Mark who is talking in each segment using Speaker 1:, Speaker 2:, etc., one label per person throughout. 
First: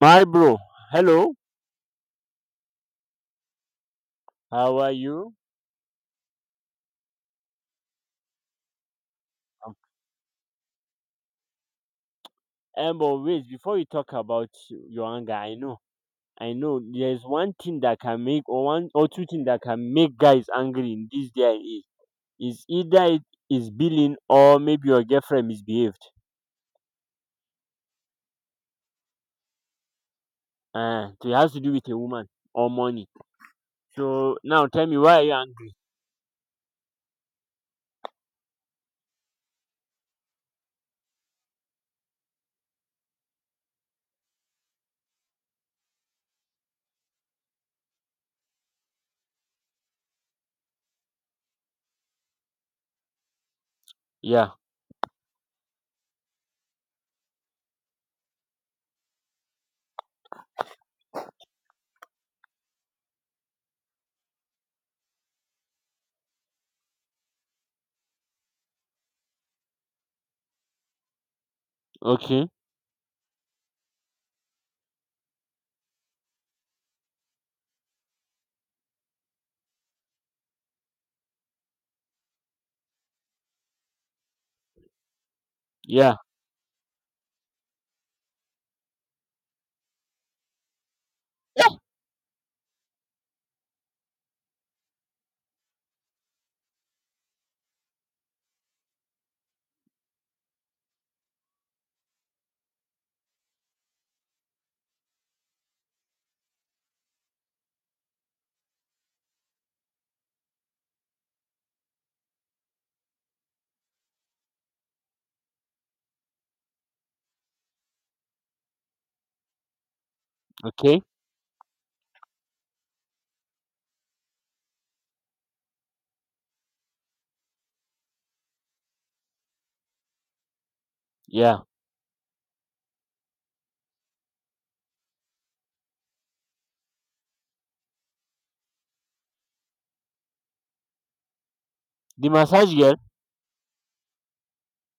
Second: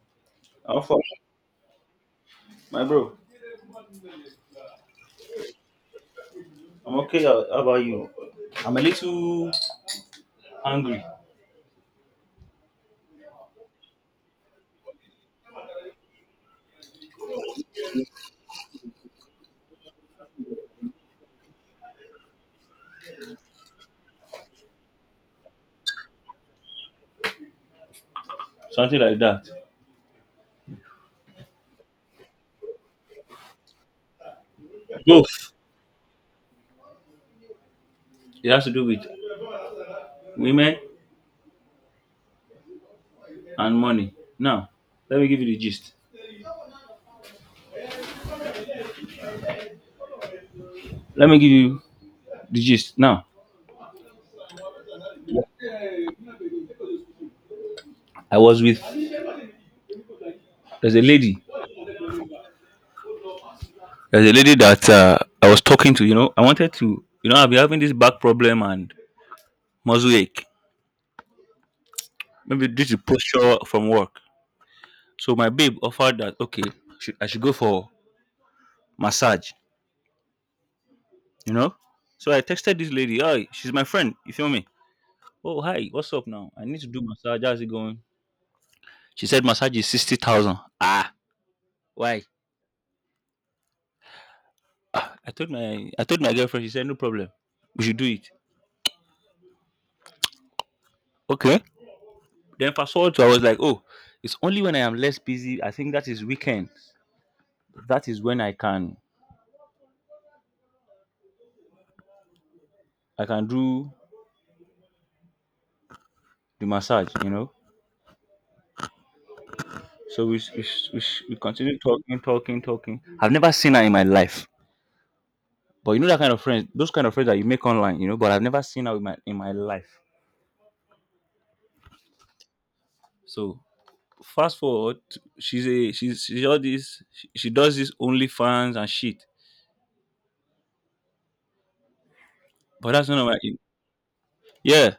Speaker 1: My bro,
Speaker 2: How far?
Speaker 1: hello,
Speaker 2: My bro,
Speaker 1: how are you?
Speaker 2: I'm okay. How about you? I'm a little angry,
Speaker 1: But wait, before you talk about your anger, I know, there's one thing that can make, or one or two things that can make guys angry in this day and age. Is either it is billing or maybe your girlfriend misbehaved.
Speaker 2: something like that.
Speaker 1: So it has to do with a woman or money. So now tell me, why are you
Speaker 2: Both.
Speaker 1: angry?
Speaker 2: It has to do with women and money. Now, let me give you the gist. Let me give you the gist. Now,
Speaker 1: Yeah,
Speaker 2: I was with there's a lady. There's a lady that I was talking to. I wanted to. I've been having this back problem and muscle ache.
Speaker 1: okay,
Speaker 2: Maybe due to posture from work. So my babe offered that okay, I should go for massage. you know. So I texted this lady, hi, she's my friend, you feel me? Oh hi, what's
Speaker 1: yeah,
Speaker 2: up now? I need to do massage, how's it going? She said massage is 60,000. Ah, why? I told my girlfriend, she said no problem. We should do it. Okay. Then fast forward to I was like, oh, it's only when I am less busy. I think that is weekend. That is when I can do the massage. So we s- we s- we,
Speaker 1: okay,
Speaker 2: s- we continue talking, talking, talking. I've never seen her in my life. But you know that kind of friends, those kind of friends that you make online. But I've never seen her in my life.
Speaker 1: yeah.
Speaker 2: So fast forward, she's a she's all this. She does this OnlyFans and shit.
Speaker 1: The massage
Speaker 2: But
Speaker 1: girl?
Speaker 2: that's none of my yeah.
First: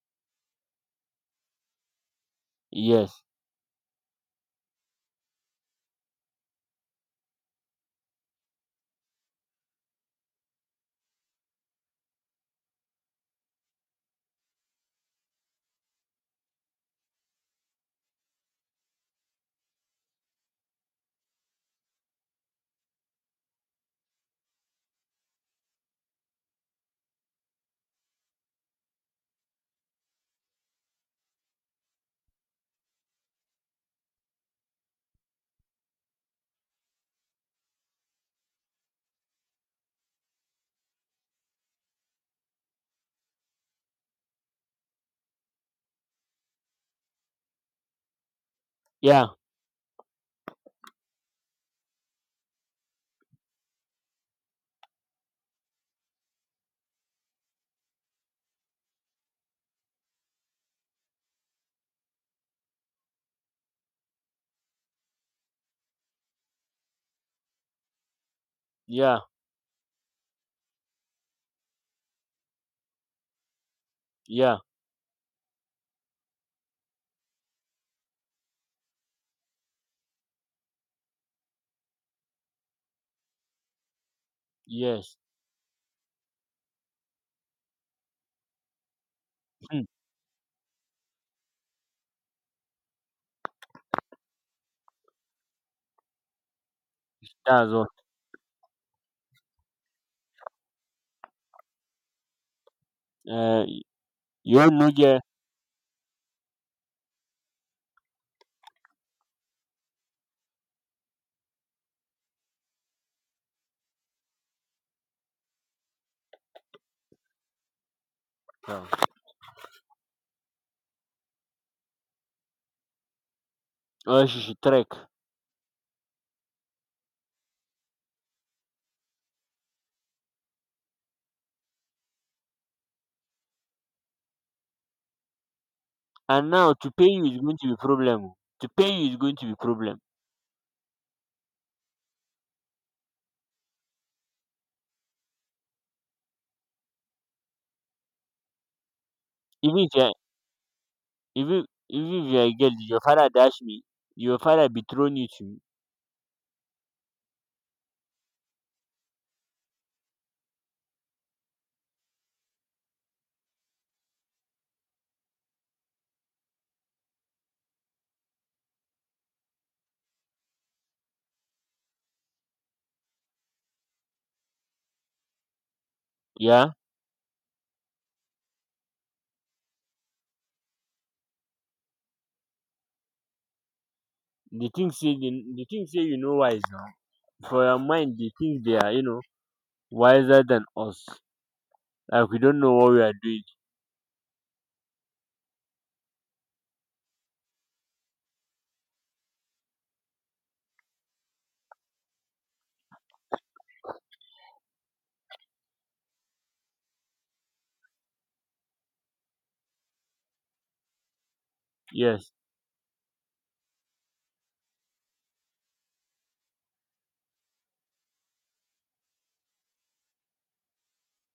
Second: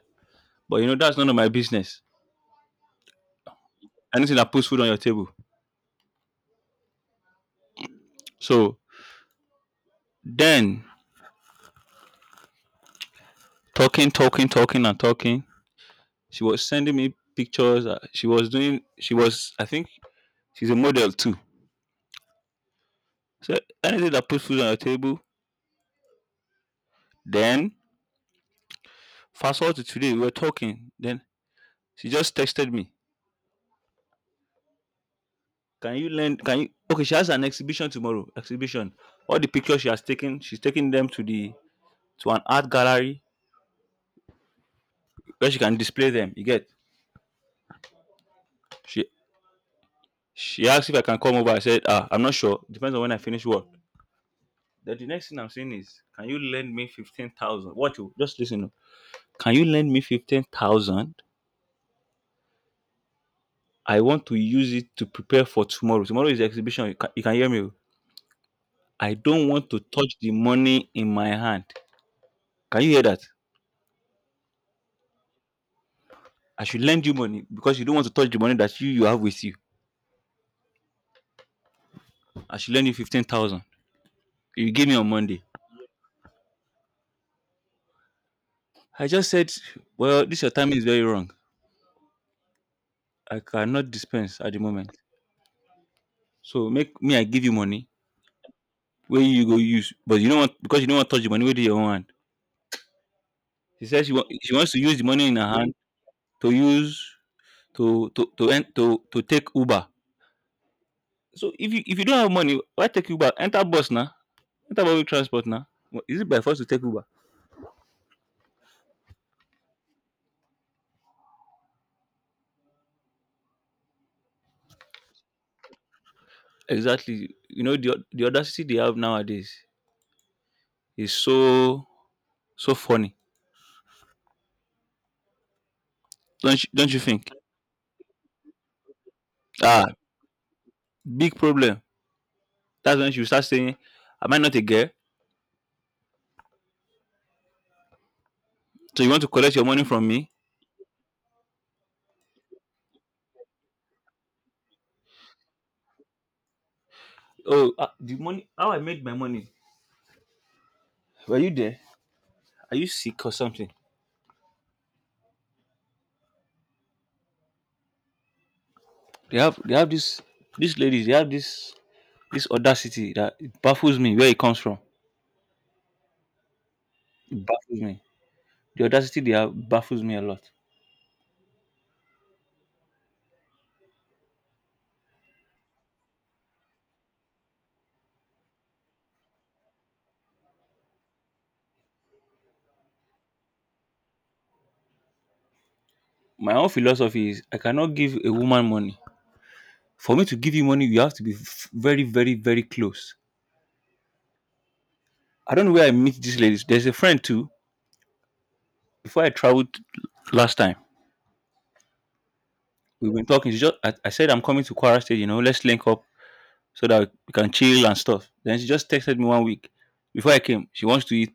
Speaker 2: But that's none of my business.
Speaker 1: Yes.
Speaker 2: Anything that puts food on your table. So then talking, talking, talking, and talking. She was sending me pictures. She was doing. She was. I think she's a model too. So anything that puts food on your table. Then fast forward to today, we were talking. Then she just texted me Can you lend? Can you? Okay, she has an exhibition tomorrow. Exhibition. All the pictures she has taken, she's taking them to the to an art gallery where she can display them. You get? She
Speaker 1: Yeah,
Speaker 2: she asked if I can come over. I said, ah, I'm not sure. Depends on when I finish work. Then the next thing I'm saying is, can you lend me 15,000? What you just listen. Oh. Can you lend me 15,000? I want to use it to prepare for tomorrow. Tomorrow is the exhibition. You can hear me. Oh. I
Speaker 1: yeah,
Speaker 2: don't want to touch the money in my hand. Can you hear that?
Speaker 1: yeah,
Speaker 2: I should lend you money because you don't want to touch the money that you have with you. I should lend you 15,000. You gave me on
Speaker 1: yes.
Speaker 2: Monday. I just said,
Speaker 1: Hmm.
Speaker 2: well, this your timing is very wrong. I cannot dispense at the moment. So make me, I give you
Speaker 1: That's
Speaker 2: money
Speaker 1: all.
Speaker 2: where you go use. But you don't want, because you don't want to touch the money with your own hand.
Speaker 1: Uh,
Speaker 2: She says she
Speaker 1: you
Speaker 2: wants
Speaker 1: wan
Speaker 2: to
Speaker 1: no
Speaker 2: use the
Speaker 1: get.
Speaker 2: money in her hand to use, to, en- to, to take Uber. So if you don't have money, why take Uber? Enter bus now. Enter public transport now. Is it by force to take Uber?
Speaker 1: Yeah. Or she should trek.
Speaker 2: Exactly. The audacity they have nowadays is so so funny.
Speaker 1: And
Speaker 2: Don't you,
Speaker 1: now to
Speaker 2: don't you
Speaker 1: pay you
Speaker 2: think?
Speaker 1: is going to be problem o, to pay you is going to be
Speaker 2: Ah,
Speaker 1: problem,
Speaker 2: big problem. That's when she will start saying, "Am I not a girl? So you want to collect your
Speaker 1: even
Speaker 2: money
Speaker 1: if you
Speaker 2: from
Speaker 1: are,
Speaker 2: me?
Speaker 1: even if you are a girl, your father dash me, your father dethrone you to me.
Speaker 2: Oh, the money. How I made my money? Were you there? Are you sick or something? They have this these ladies. They have this audacity that it baffles me where it comes from.
Speaker 1: Yeah,
Speaker 2: It baffles me. The audacity they have baffles me a lot.
Speaker 1: the thing say the, the thing say you know wise now, for your mind they think they are, you know, wiser than us, like we don't know what we are doing.
Speaker 2: My own philosophy is I cannot give a woman money. For me to give you money, you have to be very, very, very close. I don't know where I meet these ladies. There's a friend too. Before I traveled last time,
Speaker 1: Yes.
Speaker 2: we've been talking. I said I'm coming to Kwara State, let's link up so that we can chill and stuff. Then she just texted me one week before I came. She wants to eat.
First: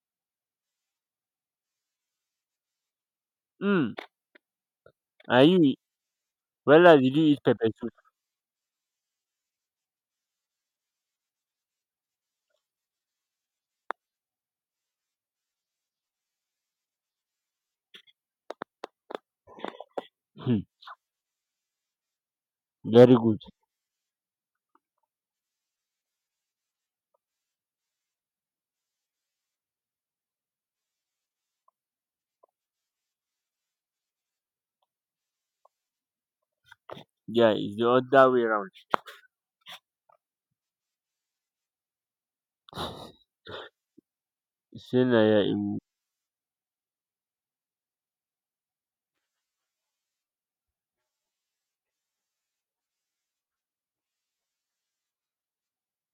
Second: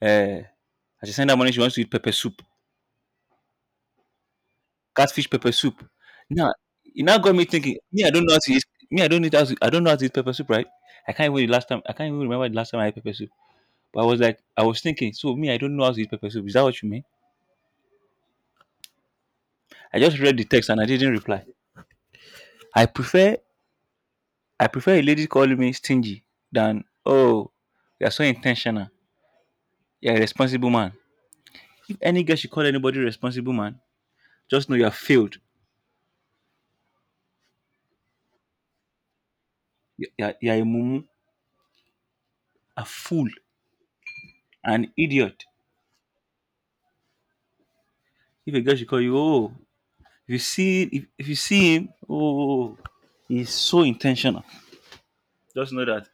Speaker 2: uh I just sent her money, she wants to eat pepper soup.
Speaker 1: Hmm.
Speaker 2: Catfish
Speaker 1: Are
Speaker 2: pepper
Speaker 1: you,
Speaker 2: soup. Now
Speaker 1: whether
Speaker 2: it
Speaker 1: did
Speaker 2: now
Speaker 1: you
Speaker 2: got
Speaker 1: eat
Speaker 2: me
Speaker 1: pepper
Speaker 2: thinking,
Speaker 1: soup?
Speaker 2: me, I don't know how to eat me, I don't need how to, I don't know how to eat pepper soup, right? I can't even the last time I can't even remember the last time I had pepper soup. But I was like, I was thinking, so me, I don't know how to eat pepper soup. Is that what you mean? I just read the
Speaker 1: Hmm.
Speaker 2: text and I didn't reply. I
Speaker 1: Very
Speaker 2: prefer
Speaker 1: good.
Speaker 2: I prefer a lady calling me stingy than, oh, you're so intentional. You're a responsible man. If any girl should call anybody responsible man, just know you have failed.
Speaker 1: Yeah, it's the other way around.
Speaker 2: You're a mumu, a fool, an
Speaker 1: Say na yeah
Speaker 2: idiot. If a girl should call you, oh, if you see him, oh, oh, oh, he's so intentional. Just know that.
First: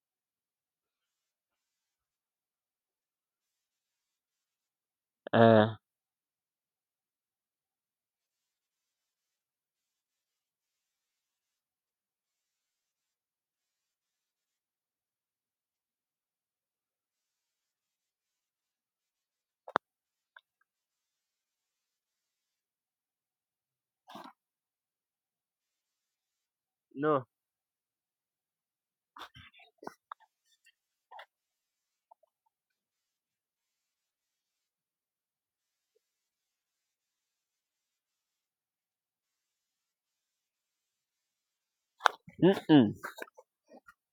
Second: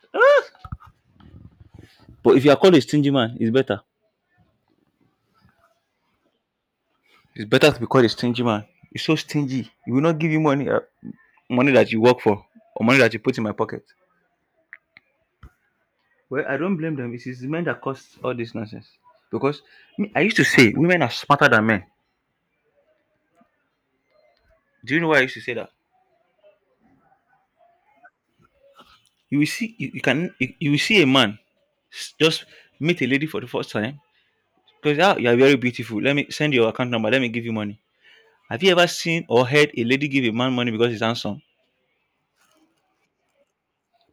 Speaker 2: But if you are called a stingy man, it's better.
Speaker 1: uh,
Speaker 2: It's better to be called a stingy man. It's so stingy. He will not give you money, money that you work for, or money that you put in my pocket. Well, I don't blame them. It is the men that caused all this nonsense. Because me, I used to say women are smarter than men. Do you know why I used to say that?
Speaker 1: no.
Speaker 2: You will see, you will see a man just meet a lady for the first time because you are very beautiful. Let me send your account number. Let me give you money. Have you ever seen or heard a lady give a man money because he's handsome?
Speaker 1: Mm.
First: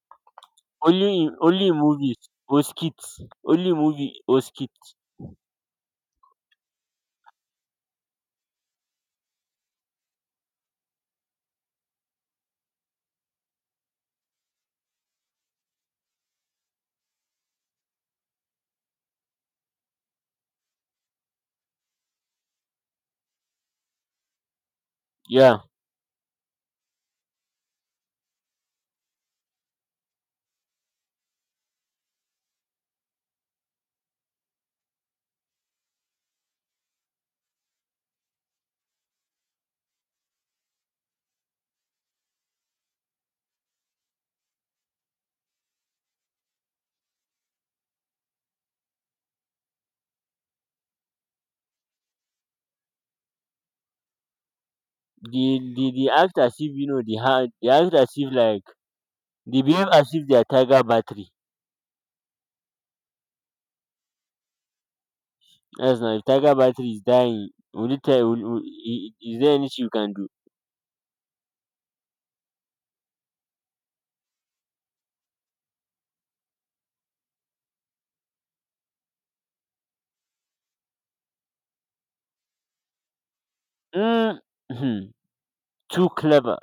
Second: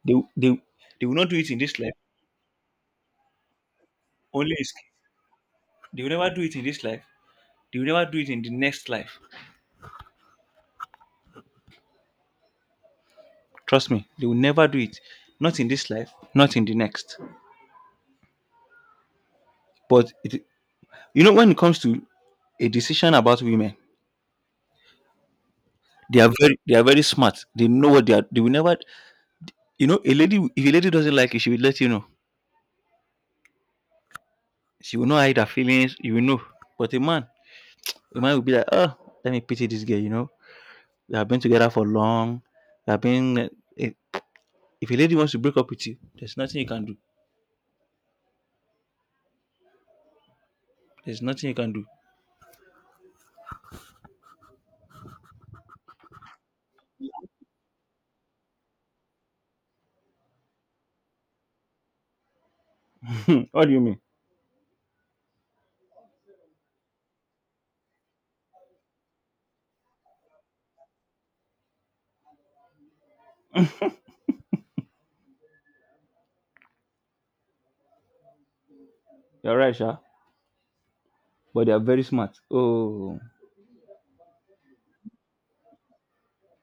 Speaker 2: They, will- they, will- they will
Speaker 1: Only
Speaker 2: not do
Speaker 1: in
Speaker 2: it in
Speaker 1: only in
Speaker 2: this life.
Speaker 1: movies or skits. Only movie or
Speaker 2: Only is
Speaker 1: skits.
Speaker 2: they will never do it in this life. They will never do it in the next life. Trust me, they will never do it. Not in this life, not in the next. But it, You know, when it comes to a decision about women,
Speaker 1: Yeah.
Speaker 2: they are very smart. They know what they are. They will never. You know, a lady if a lady doesn't like you, she will let you know. She will not hide her feelings. You will know. But a man, will be like, oh, let me pity this girl. We have been together for long. We have been. Eh, If a lady wants to break up with you, there's nothing you can do. There's nothing you can do.
Speaker 1: They act as if, you know, they act as if like they behave as if they are tiger battery.
Speaker 2: What do you mean?
Speaker 1: That's now, if tiger battery is dying, will it tell, will, is there anything you can do?
Speaker 2: You're right, Sha. But they are very smart. Oh,
Speaker 1: Mm, hmm, too clever.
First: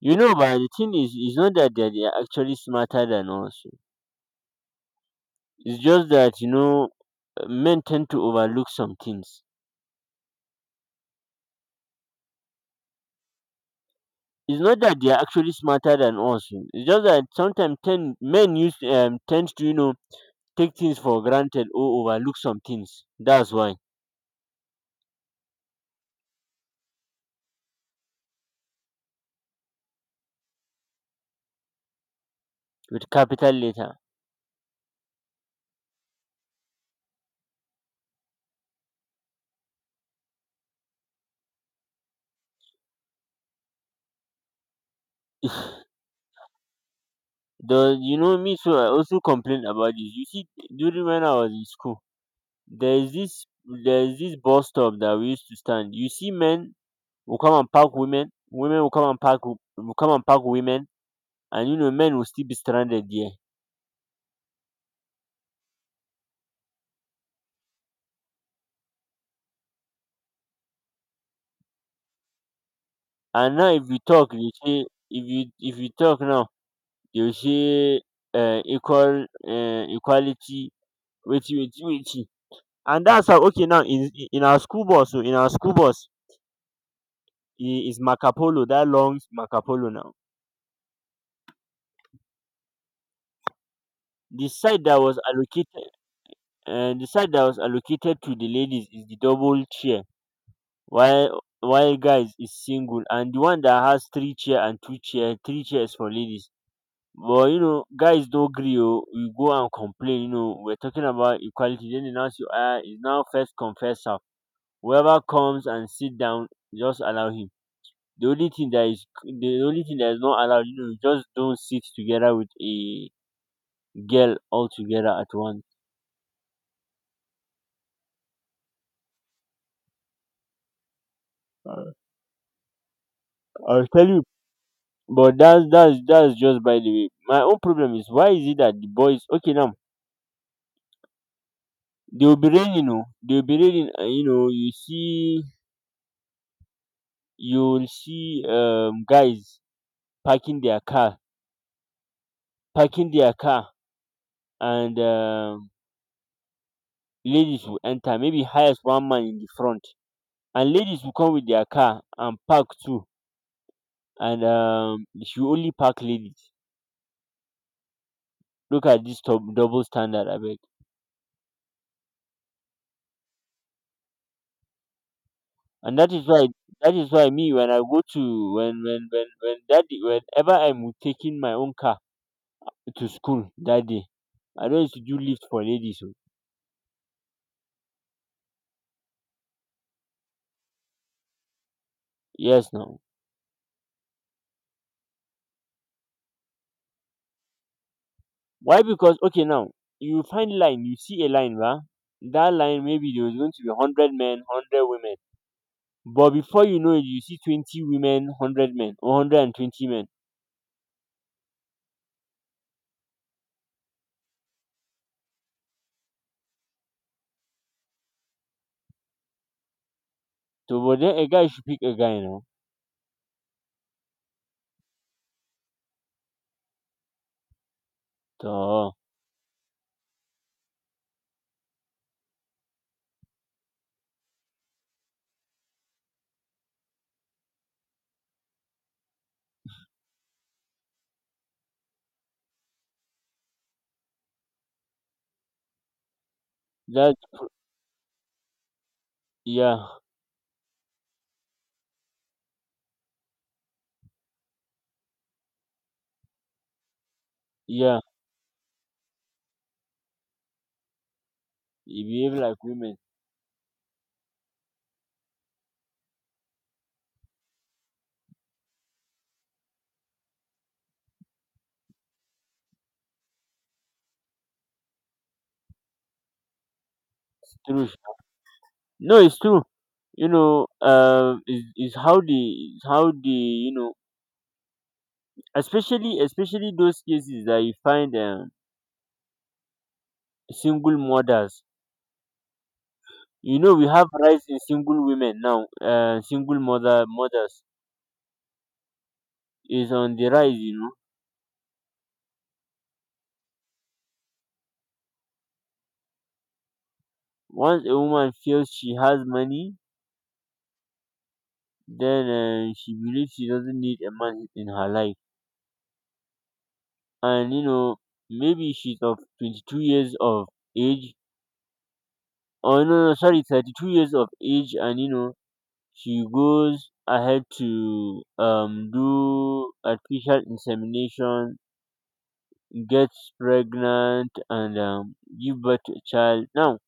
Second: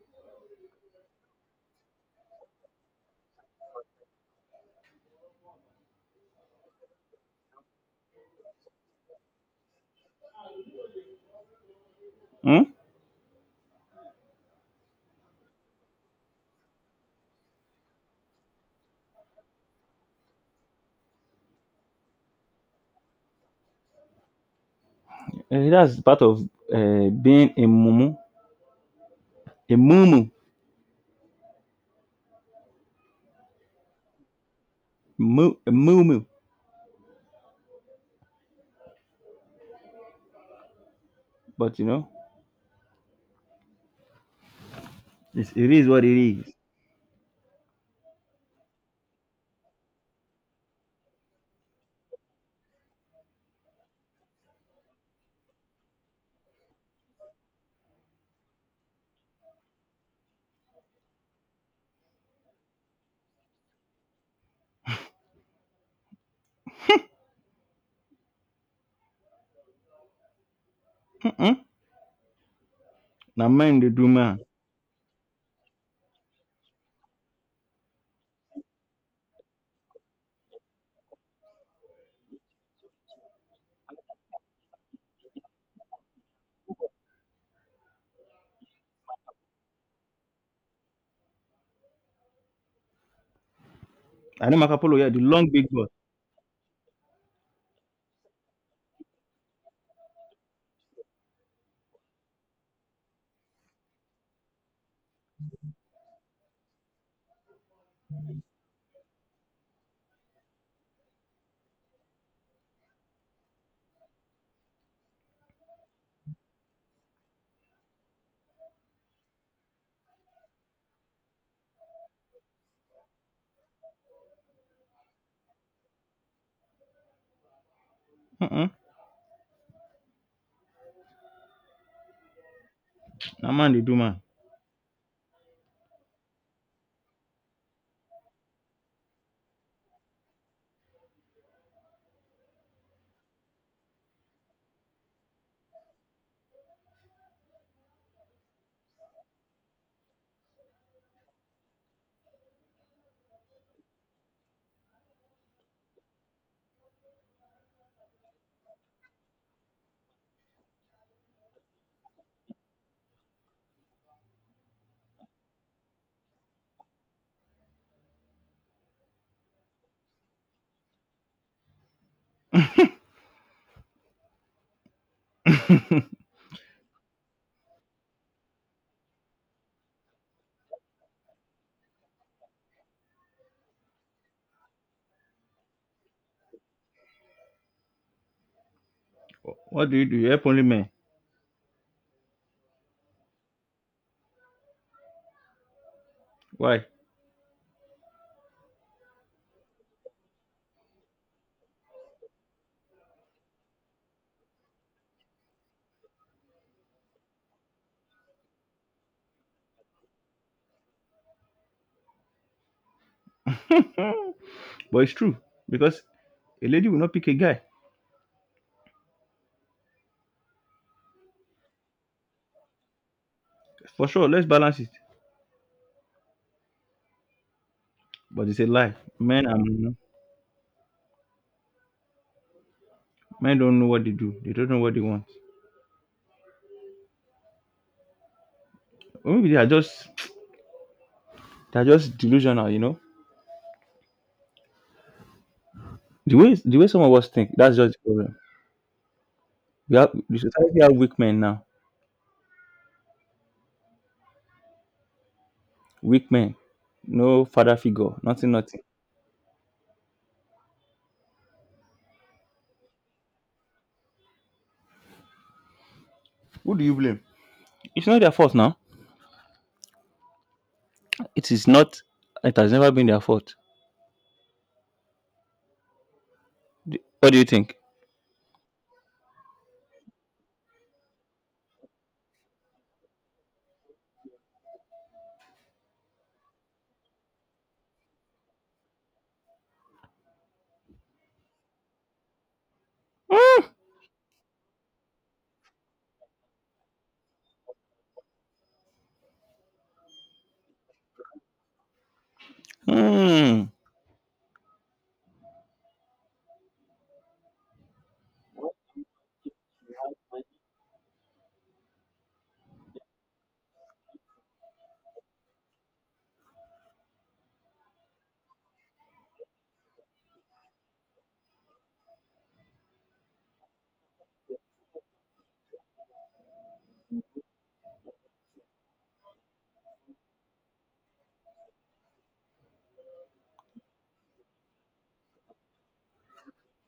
Speaker 1: You know, but the thing is, it's not that they are actually smarter than us. It's just that, you know, men tend to overlook some things.
Speaker 2: hmm?
Speaker 1: It's not that they are actually smarter than us. Oh, It's just that sometimes men use tend to, you know, take things for granted or overlook some things. That's why.
Speaker 2: Eh, that's part of being a mumu. A mumu.
Speaker 1: With capital letter.
Speaker 2: A mumu. But it is what it is.
Speaker 1: The, you know me, so I also complain about this. You see, during when I was in school, there is this there is this bus stop that we used to stand. You see, men will come and park women, women will come and park will come and park women, and you know men will still be stranded there.
Speaker 2: Mm-mm. Now
Speaker 1: And now
Speaker 2: man
Speaker 1: if
Speaker 2: they
Speaker 1: you
Speaker 2: do
Speaker 1: talk,
Speaker 2: man.
Speaker 1: they say, if you talk now. Dey say equal equality, wetin wetin wetin, and that's how, okay, now in our school bus o, in our school bus, e is marca polo, that long marca polo. Now
Speaker 2: I
Speaker 1: the
Speaker 2: know
Speaker 1: side that
Speaker 2: Makapolo, yeah, the
Speaker 1: was
Speaker 2: long big boss.
Speaker 1: allocated, the side that was allocated to the ladies is the double chair, while guys is single, and the one that has three chair and two chair, three chairs for ladies, but you know, guys no gree o, we go and complain, you know, we're talking about equality, then they now say, ah, it's now first come. Whoever comes and sit down, just allow him. The only thing that is the only thing that is not allowed, you know, just don't sit together with a girl all together at once.
Speaker 2: Mm-mm. Now man they
Speaker 1: I'll
Speaker 2: do
Speaker 1: tell
Speaker 2: man.
Speaker 1: you. But that's just by the way. My own problem is, why is it that the boys, okay now, they will be raining, you they will be raining. You know, you see, you'll see guys parking their car, parking their car, and ladies will enter. Maybe highest one man in the front, and ladies will come with their car and park too, and um, you should only park ladies. Look at this dub double standard, I beg. And that is why, me, when I go to, when that day, whenever I'm taking my own car to school that day, I don't used to do lift for ladies o.
Speaker 2: What do? You help only men.
Speaker 1: Yes now.
Speaker 2: Why?
Speaker 1: Why? Because, okay now, you find line, you see a line ba, that line, maybe there was going to be 100 men, 100 women but before you know it, you see 20 women, 100 men or 120 men
Speaker 2: But it's true because a lady will not pick a guy
Speaker 1: To, but then a guy should pick a guy now.
Speaker 2: for sure. Let's balance it. But it's a lie.
Speaker 1: To
Speaker 2: Men don't know what they do. They don't know what they want. Or maybe they are just delusional. You know the way some of
Speaker 1: that.
Speaker 2: us think. That's just the problem. We
Speaker 1: Yeah,
Speaker 2: have the society have weak men now. Weak men, no father
Speaker 1: yeah.
Speaker 2: figure, nothing, nothing.
Speaker 1: You behave like women.
Speaker 2: Who do you blame? It's not their fault now. It is not. It has never been their fault. What do you think?
Speaker 1: True. No, it's true. You know, is how the, is how the, you know, especially those cases that you find single mothers. You
Speaker 2: Hmm.
Speaker 1: know, we have rise in single women now. Single mother mothers is on the rise. You know,
Speaker 2: Hmm.
Speaker 1: once a woman feels she has money, then she believes she doesn't need a man in her life. And you know, maybe she's of 22 years of age, or no no sorry, 32 years of age, and you know, she goes ahead to do artificial insemination, gets pregnant, and give birth to a child. Now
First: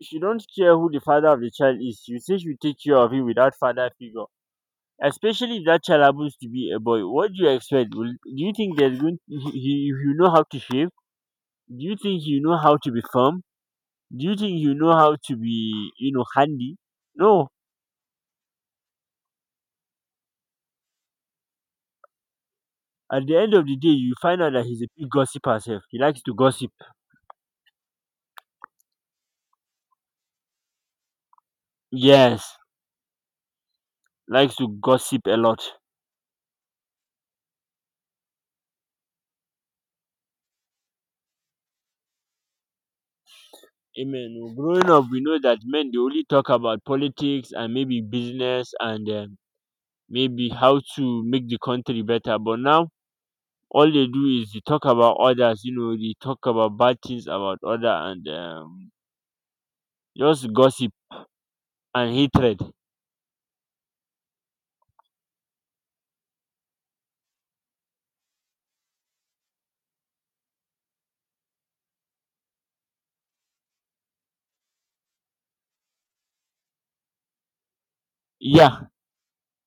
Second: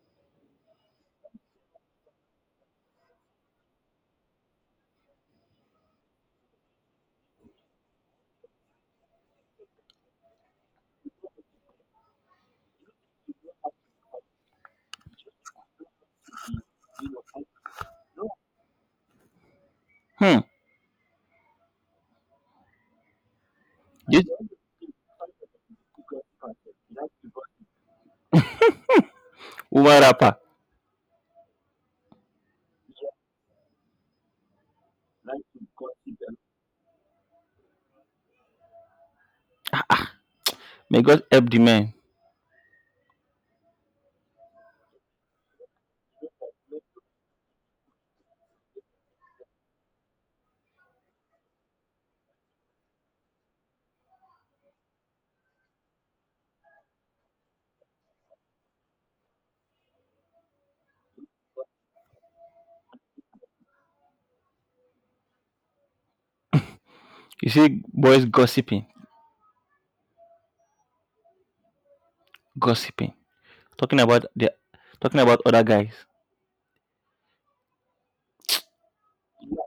Speaker 1: she don't care who the father of the child is. You say she will take care of him without father figure. Especially if that child happens to be a boy, what do you expect? Will, do you think there's going he know how to shave? Do you think you know how to be firm? Do you think you know how to be, you know, handy? No.
Speaker 2: Hmm.
Speaker 1: At the end of the day, you
Speaker 2: This
Speaker 1: find out that he's a big gossip herself. He likes to gossip.
Speaker 2: woman rapper.
Speaker 1: Yes, likes to gossip a lot.
Speaker 2: May God help the man.
Speaker 1: Amen oh. Growing up, we know that men, they only talk about politics and maybe business, and maybe how to make the country better. But now, all they do is they talk about others, you know, they talk about bad things about other, and just gossip and hatred.
Speaker 2: You see, boys gossiping, gossiping, talking about the, talking about other guys.
Speaker 1: Yeah,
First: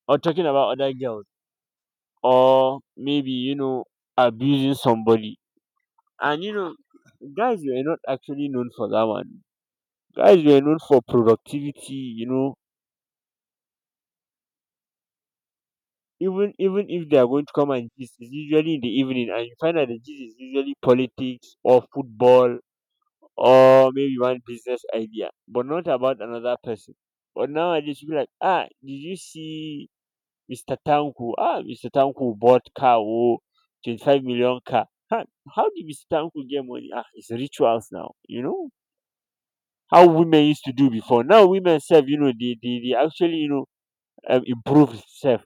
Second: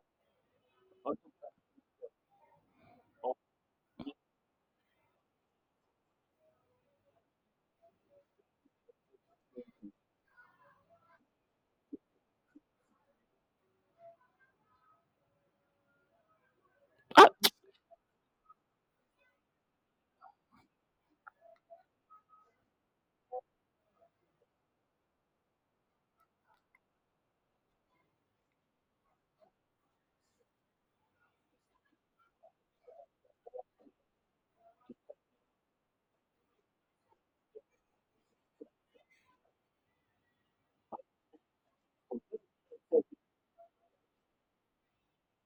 Speaker 1: or talking about other girls, or maybe, you know, abusing somebody. And you know, guys were not actually known for that one. Guys were known for productivity. You know, even if they are
Speaker 2: Ah,
Speaker 1: going to come and gist, it's usually in the evening, and you find that the gist is usually politics or football, or maybe one business idea, but not about another person. But nowadays you be like, ah, did you see Mr. Tanko? Ah, Mr. Tanko bought car, oh, 25 million car. Huh, how did Mr. Tanko get money? Ah, it's rituals now. You know, how women used to do before. Now women self, you know, they actually, you know, improve self.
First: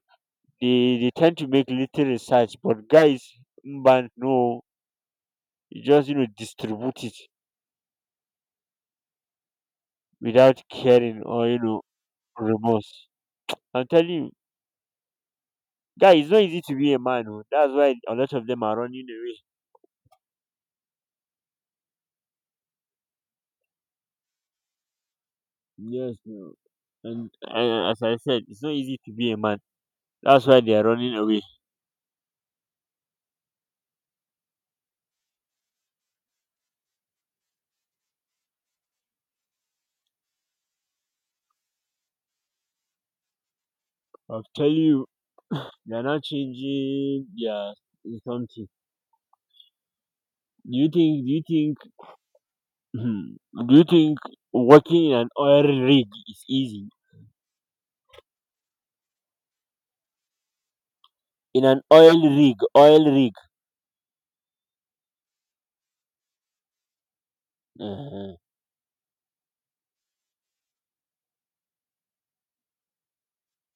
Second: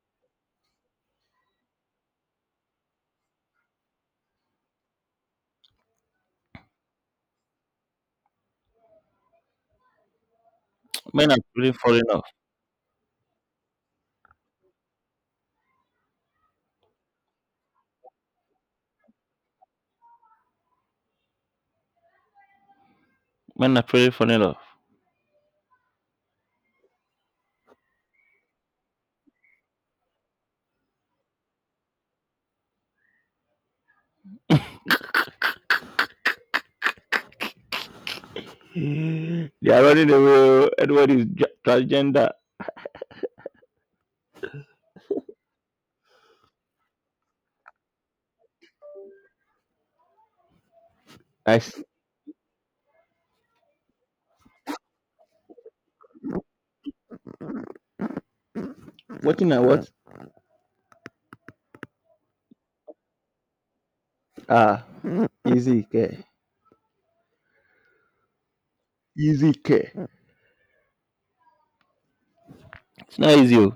Speaker 1: They tend to make little research, but guys, but no, you just, you know, distribute it without caring,
Speaker 2: men are
Speaker 1: or, you
Speaker 2: truly
Speaker 1: know,
Speaker 2: falling off.
Speaker 1: remorse. I'm telling you, guys, it's not easy to be a man. Oh. That's why a lot of them are running away.
Speaker 2: Men are truly falling off.
Speaker 1: Yes, no. And as I said, it's not easy to be a man. That's why they are running away.
Speaker 2: They are running away. Edward is transgender.
Speaker 1: I'll tell you, they are not changing their something. Do you think? Do you
Speaker 2: I
Speaker 1: think?
Speaker 2: s-
Speaker 1: Do you think working in an oil rig is easy?
Speaker 2: watching at what?
Speaker 1: In an oil rig, oil rig.
Speaker 2: Ah, easy care.
Speaker 1: uh
Speaker 2: Easy care. It's not easy. Oh.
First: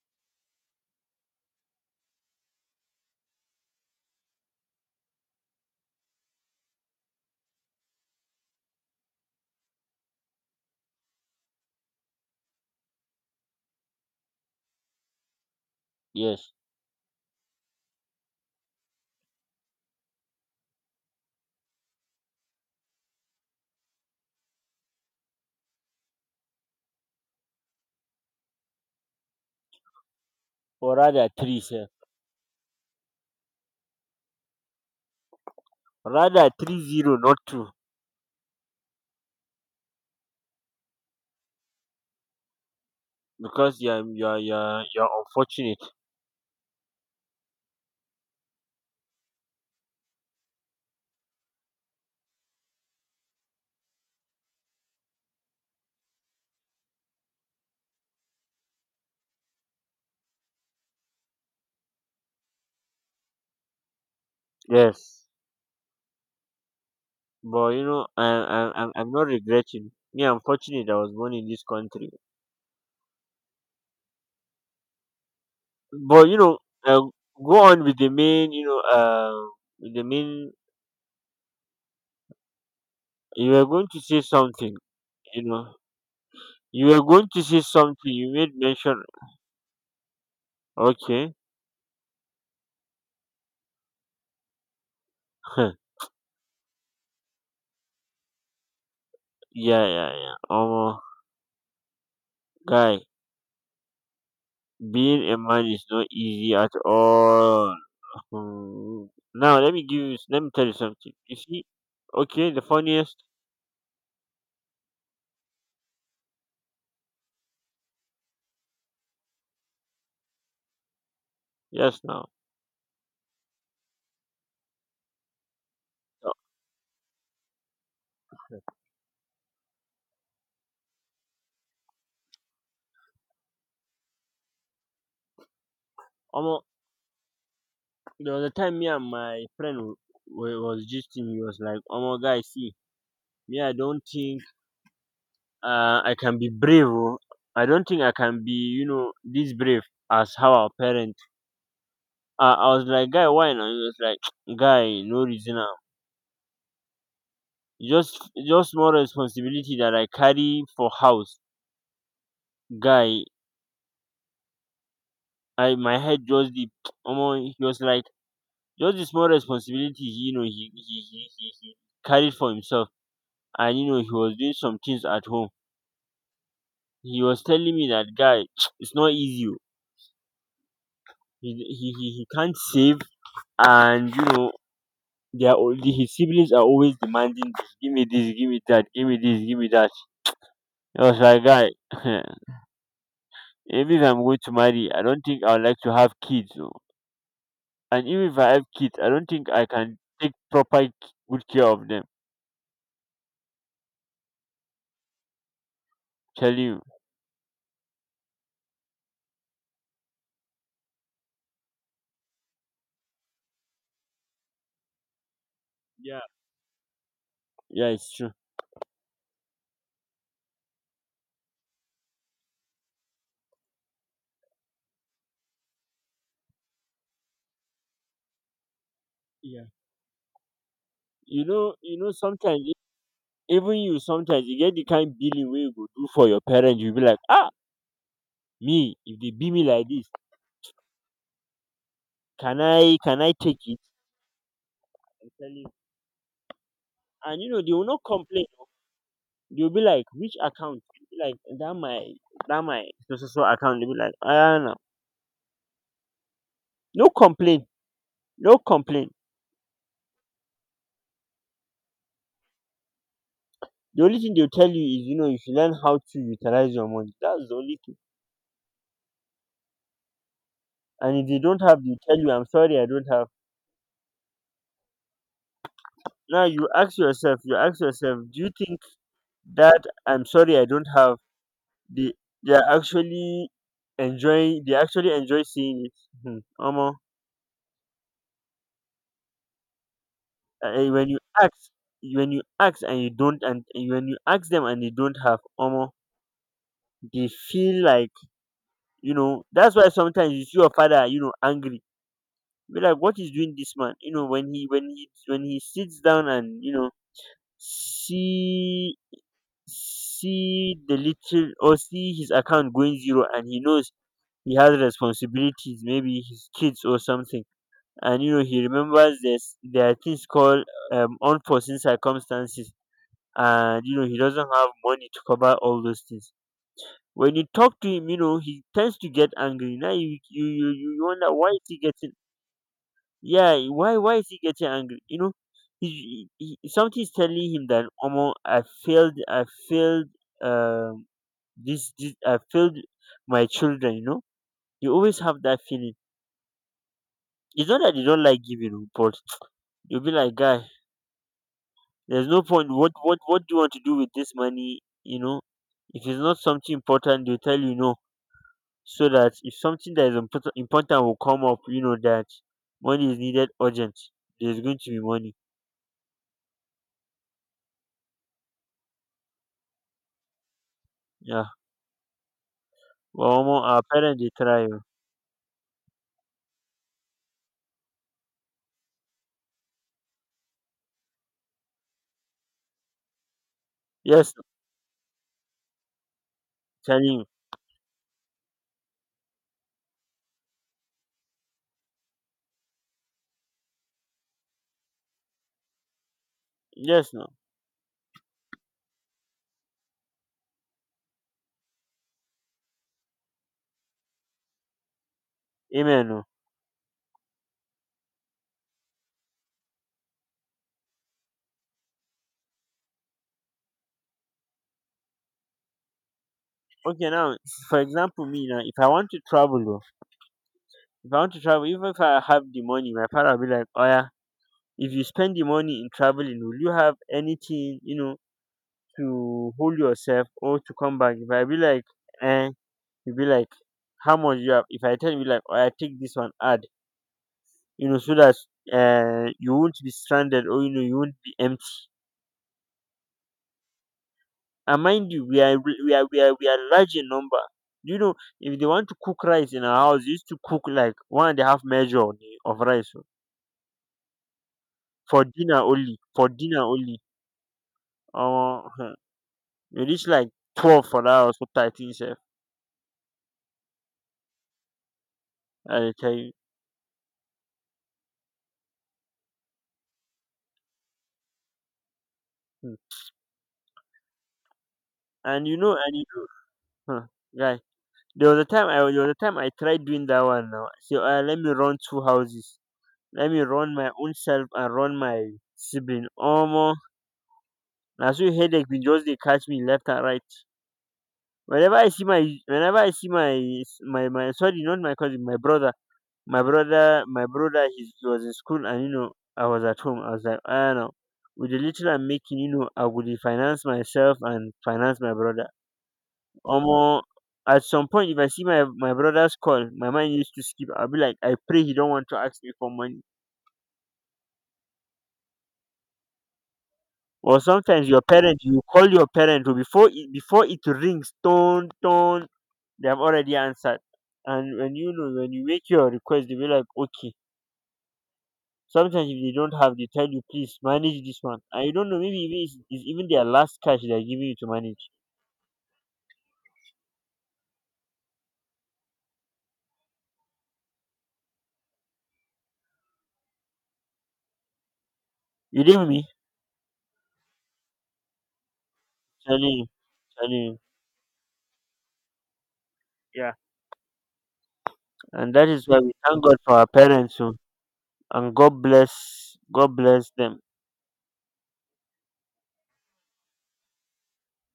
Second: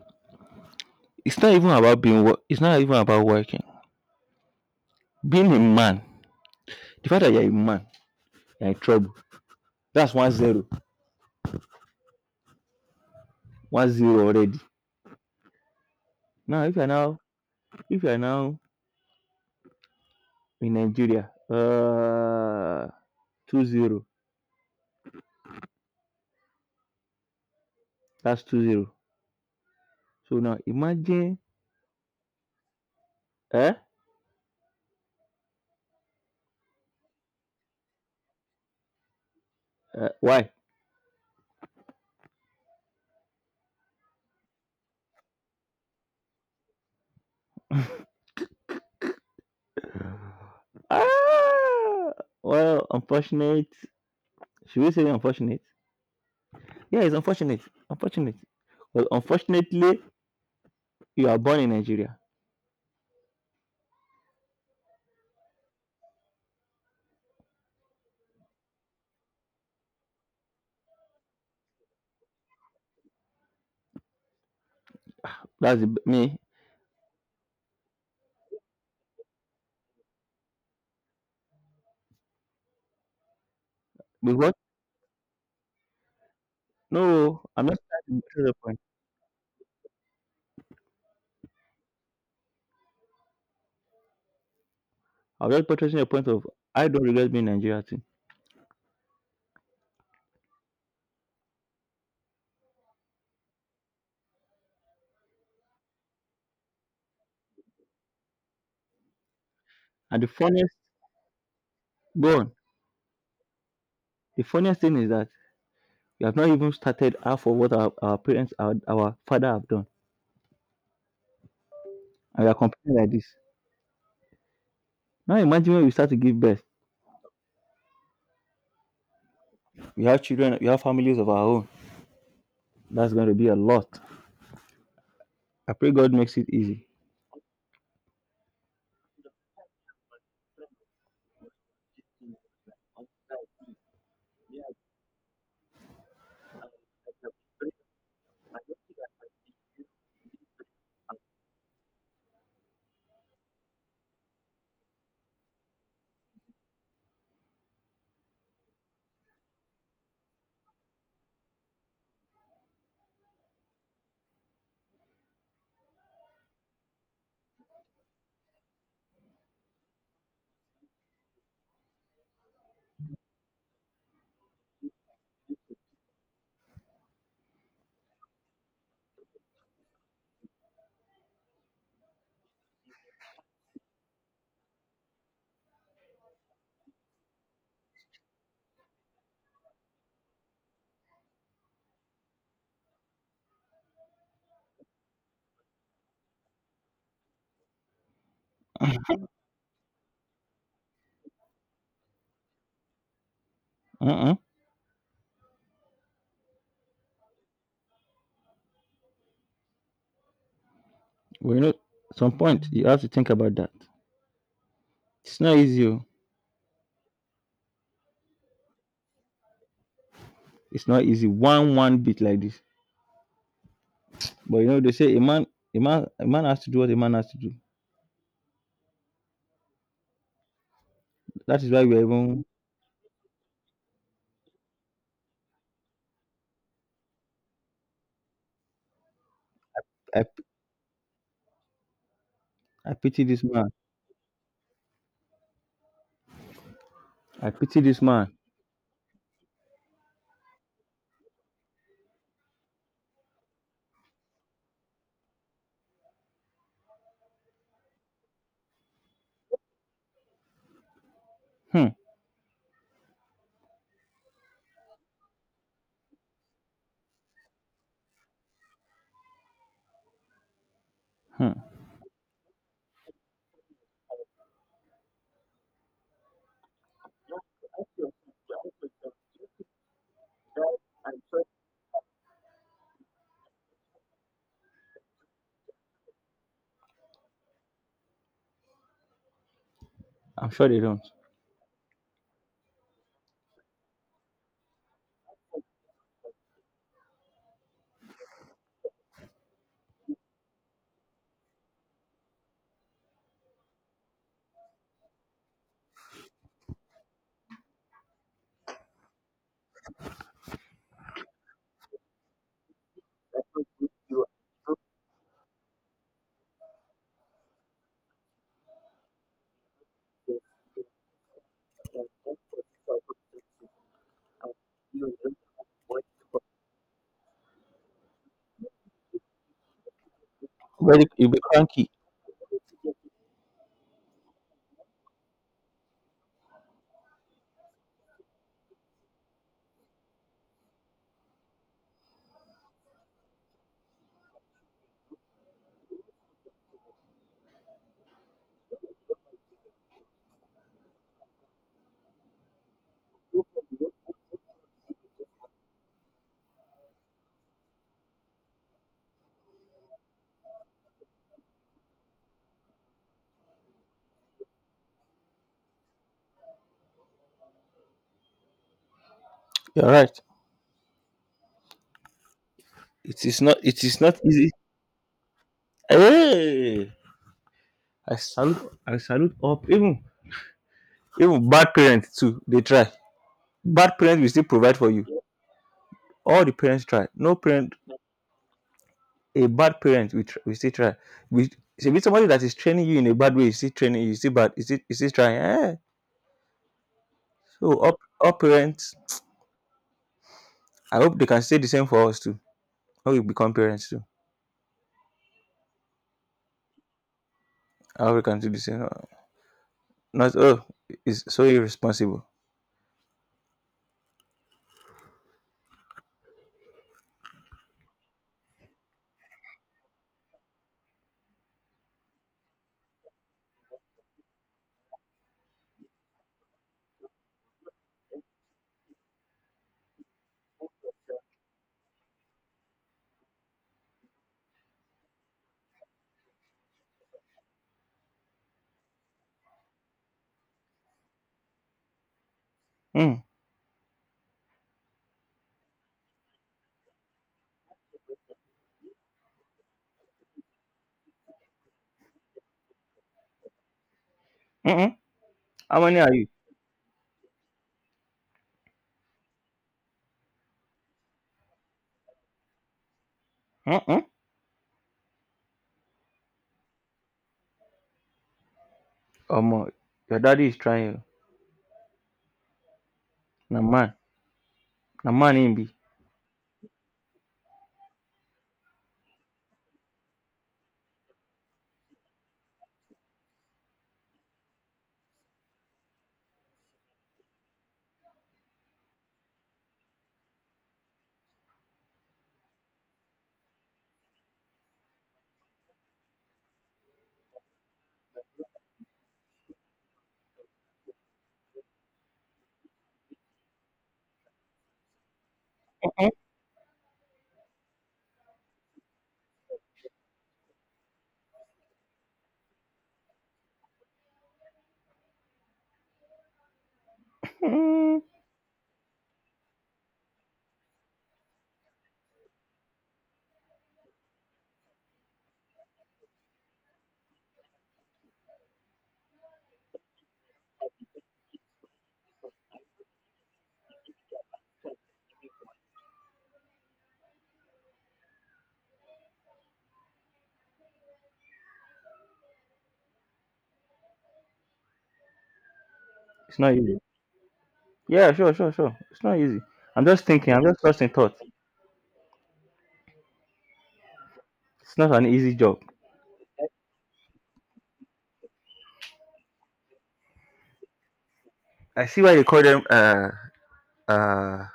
Speaker 2: It's not even about working. Being a man, the fact that you're a man, you're in trouble. That's 1-0. 1-0 already.
Speaker 1: Yes,
Speaker 2: Now if you're now if you're now in Nigeria, 2-0. That's 2-0. So now
Speaker 1: or rather
Speaker 2: imagine
Speaker 1: three, sir.
Speaker 2: eh?
Speaker 1: Rather 3-0, not two,
Speaker 2: Why?
Speaker 1: because you are unfortunate.
Speaker 2: Ah, well, unfortunate. Should we say unfortunate? Yeah, it's unfortunate. Unfortunate. Well, unfortunately, you are born in Nigeria.
Speaker 1: Yes. But you know, I'm not regretting. Me, I'm fortunate I was born in this country.
Speaker 2: That's the,
Speaker 1: But
Speaker 2: me.
Speaker 1: you know, uh, go on with the main. You know, with the main. You were going to say
Speaker 2: Because
Speaker 1: something. You know, you were going
Speaker 2: no,
Speaker 1: to say
Speaker 2: I'm not
Speaker 1: something.
Speaker 2: trying to
Speaker 1: You
Speaker 2: belittle the
Speaker 1: made
Speaker 2: point.
Speaker 1: mention. Okay.
Speaker 2: I was just
Speaker 1: Yeah,
Speaker 2: portraying a point of I don't regret being Nigeria team.
Speaker 1: yeah, yeah. Guy, being a man is not easy at all. Hmm. Now let me give you.
Speaker 2: And the
Speaker 1: Let me tell you
Speaker 2: funniest
Speaker 1: something. You see,
Speaker 2: go on.
Speaker 1: okay, the funniest.
Speaker 2: The funniest thing is that we have not even started half of what our parents, our father have done.
Speaker 1: Yes, now.
Speaker 2: And we are complaining like this. Now imagine when we start to give birth. We have children, we have families of our own. That's going to be a lot. I pray God makes it
Speaker 1: Um,
Speaker 2: easy.
Speaker 1: There was a time me and my friend was gisting. He was like, "Oh my guy, see, me, I don't think I can be brave. Oh. I don't think I can be, you know, this brave as how our parents." I was like, "Guy, why not?" He was like, "Guy, no reason now. Just, just more responsibility that I carry for house, guy. I my head just deep." Omo, he was like, just the small responsibility. You know, he carried for himself, and you know, he was doing some things at home. He was telling me that guy, it's not easy. Oh. He can't save, and you know, they are his siblings are always demanding this, give me that, give me this, give me that. I was like, guy, if I'm going to marry, I don't think I would like to have kids. Oh. And even if I have kids, I don't think I can take proper good care of them.
Speaker 2: Uh-uh.
Speaker 1: Tell you.
Speaker 2: Well, at some point, you have to think about that. It's not easy. Oh.
Speaker 1: Yeah. Yeah, it's true.
Speaker 2: It's not easy. One bit like this. But they say a man, a man, a man has to do what a man has to do.
Speaker 1: Yeah.
Speaker 2: That is why we are even,
Speaker 1: Sometimes even you, sometimes you get the kind billing where you go do for your parents, you'll be like, ah, me if they be me like this,
Speaker 2: I,
Speaker 1: can i
Speaker 2: I
Speaker 1: can
Speaker 2: pity
Speaker 1: i
Speaker 2: this
Speaker 1: take
Speaker 2: man.
Speaker 1: it? I tell you. And you
Speaker 2: I
Speaker 1: know they
Speaker 2: pity
Speaker 1: will
Speaker 2: this
Speaker 1: not
Speaker 2: man.
Speaker 1: complain, oh. They will be like, which account? They will be like, that my, that my so so so account. They will be like, ah, no, no complain, no complain.
Speaker 2: Hmm.
Speaker 1: The only thing they'll tell you is, you know, you should learn how to utilize your money. That's the only thing. And if they
Speaker 2: Hmm.
Speaker 1: don't have, they tell you, I'm sorry, I don't have. Now you ask yourself, you ask yourself, do you think that I'm sorry I don't have, they they are actually enjoying, they actually enjoy seeing it? Hmm, omo.
Speaker 2: I'm sure they don't.
Speaker 1: When you ask, when you ask and you don't and when you ask them and they don't have armor, they feel like, you know, that's why sometimes you see your father, you know, angry. Be like, what is doing this man? You know, when he sits down and, you know, see see the little, or see his account going zero, and he knows he has responsibilities, maybe his kids or something. And you know, he remembers this, there are things called unforeseen circumstances, and you know he doesn't have money to cover all those things. When you talk to him, you know he tends to get angry. Now you you
Speaker 2: Very, you'll
Speaker 1: wonder,
Speaker 2: be
Speaker 1: why is he
Speaker 2: cranky.
Speaker 1: getting, yeah, why is he getting angry? You know, something is telling him that, omo, I failed, I failed, um this I failed my children. You know, you always have that feeling. It's not that you don't like giving, oh, but you'll be like, guy, there's no point. What do you want to do with this money? You know, if it's not something important, they'll tell you no, so that if something that is important, important, will come up, you know, that money is needed urgent, there's going to be money.
Speaker 2: You're right.
Speaker 1: Yeah.
Speaker 2: It
Speaker 1: Well,
Speaker 2: is not.
Speaker 1: omo, our
Speaker 2: It is not
Speaker 1: parents, they
Speaker 2: easy.
Speaker 1: try, oh.
Speaker 2: Hey! I salute. I salute all. Even bad parents too. They try. Bad parents will
Speaker 1: Yes, no,
Speaker 2: still provide for you. All the parents
Speaker 1: telling
Speaker 2: try.
Speaker 1: you.
Speaker 2: No parent. A bad parent will still try. We so if it's somebody that is training you in a bad way. Is still training you. Is still bad. Is still trying. Eh.
Speaker 1: Yes, no.
Speaker 2: So all parents. I hope they can say the same for us too. How we become parents too.
Speaker 1: Amen. No.
Speaker 2: I hope we can do the same. Not oh, it's so irresponsible.
Speaker 1: Okay, now for example, me now, if I want to travel, oh, if I want to travel, even if I have the money, my father will be like, oh yeah, if you spend the money in traveling, will you have anything, you know, to hold yourself or to come back? If I be like, eh, you be like, how much you have? If I tell you like, oh, I take this one, add, you know, so that you won't be stranded, or you know you won't be empty.
Speaker 2: Mm.
Speaker 1: And mind you, we are large in number. You know, if they want to cook rice in our house, they used to cook like one and a half measure of rice, oh,
Speaker 2: Mm-mm.
Speaker 1: for dinner
Speaker 2: How
Speaker 1: only.
Speaker 2: many are you?
Speaker 1: For dinner only. Uh, you reach like 12 for that house, or 13, sef.
Speaker 2: Mm-mm.
Speaker 1: I tell you.
Speaker 2: Omo, your daddy is trying. Oh.
Speaker 1: Hmm.
Speaker 2: Na man, na man him be.
Speaker 1: And you know, huh, guy. There was a time I, there was a time I tried doing that one now. So let me run two houses. Let me run my own self and run my sibling. Omo, na so headache bin just dey catch me left and right. Whenever I see my whenever I see my my my sorry, not my cousin, my brother. My brother, he was in school, and you know, I was at home. I was like, ah, no. With the little I'm making, you know, I would finance myself and finance my brother. Omo, at some point, if I see my brother's call, my mind used to skip. I'll be like, I pray he don't want to ask me for money. Or sometimes
Speaker 2: Mm.
Speaker 1: your parent, you call your parent, who, before it rings tone tone, they have already answered. And when, you know, when you make your request, they be like, okay. Sometimes if they don't have, they tell you, please manage this one, and you don't know, maybe even it's even their last cash they're giving you to manage. You did me
Speaker 2: It's not easy. Yeah, sure, sure, sure. It's not easy.
Speaker 1: telling you,
Speaker 2: I'm just
Speaker 1: telling
Speaker 2: thinking. I'm
Speaker 1: you,
Speaker 2: just lost in thought.
Speaker 1: yeah.
Speaker 2: It's not an
Speaker 1: And
Speaker 2: easy
Speaker 1: that
Speaker 2: job.
Speaker 1: is why we thank God for our parents, oh, and God bless them.
Speaker 2: I see why they call them uh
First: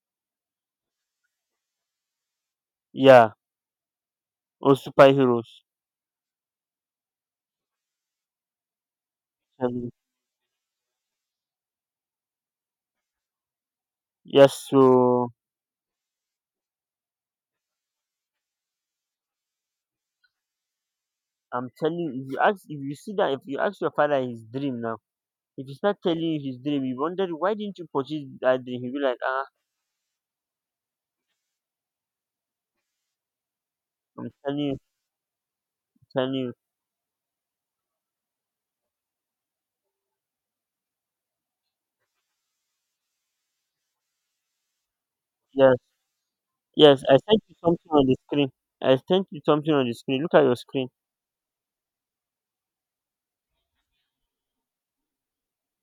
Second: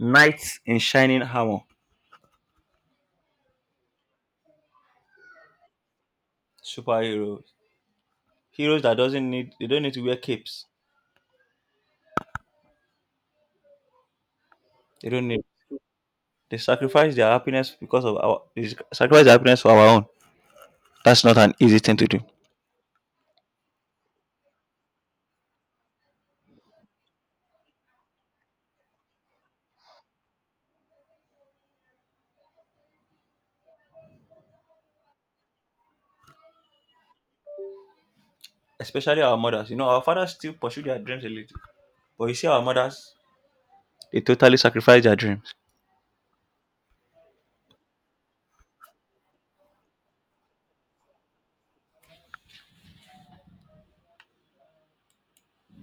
Speaker 2: knights in shining armor,
Speaker 1: Yeah. Or superheroes.
Speaker 2: superheroes, heroes that doesn't need they don't
Speaker 1: um,
Speaker 2: need to wear capes.
Speaker 1: yes
Speaker 2: They don't
Speaker 1: so.
Speaker 2: need. They sacrifice their happiness because of our. They sacrifice their happiness for our own. That's not an
Speaker 1: I'm
Speaker 2: easy thing
Speaker 1: telling
Speaker 2: to do.
Speaker 1: you, if you ask, if you see that, if you ask your father his dream now, if he start telling you his dream, you wonder, why didn't you purchase that dream? He'll be like, ah, I'm telling you, I'm telling you.
Speaker 2: Especially our mothers. Our fathers still pursue their dreams a little, but you see, our mothers they totally sacrifice their dreams.
Speaker 1: Yes, yes. I sent you something on the screen. Look at your screen.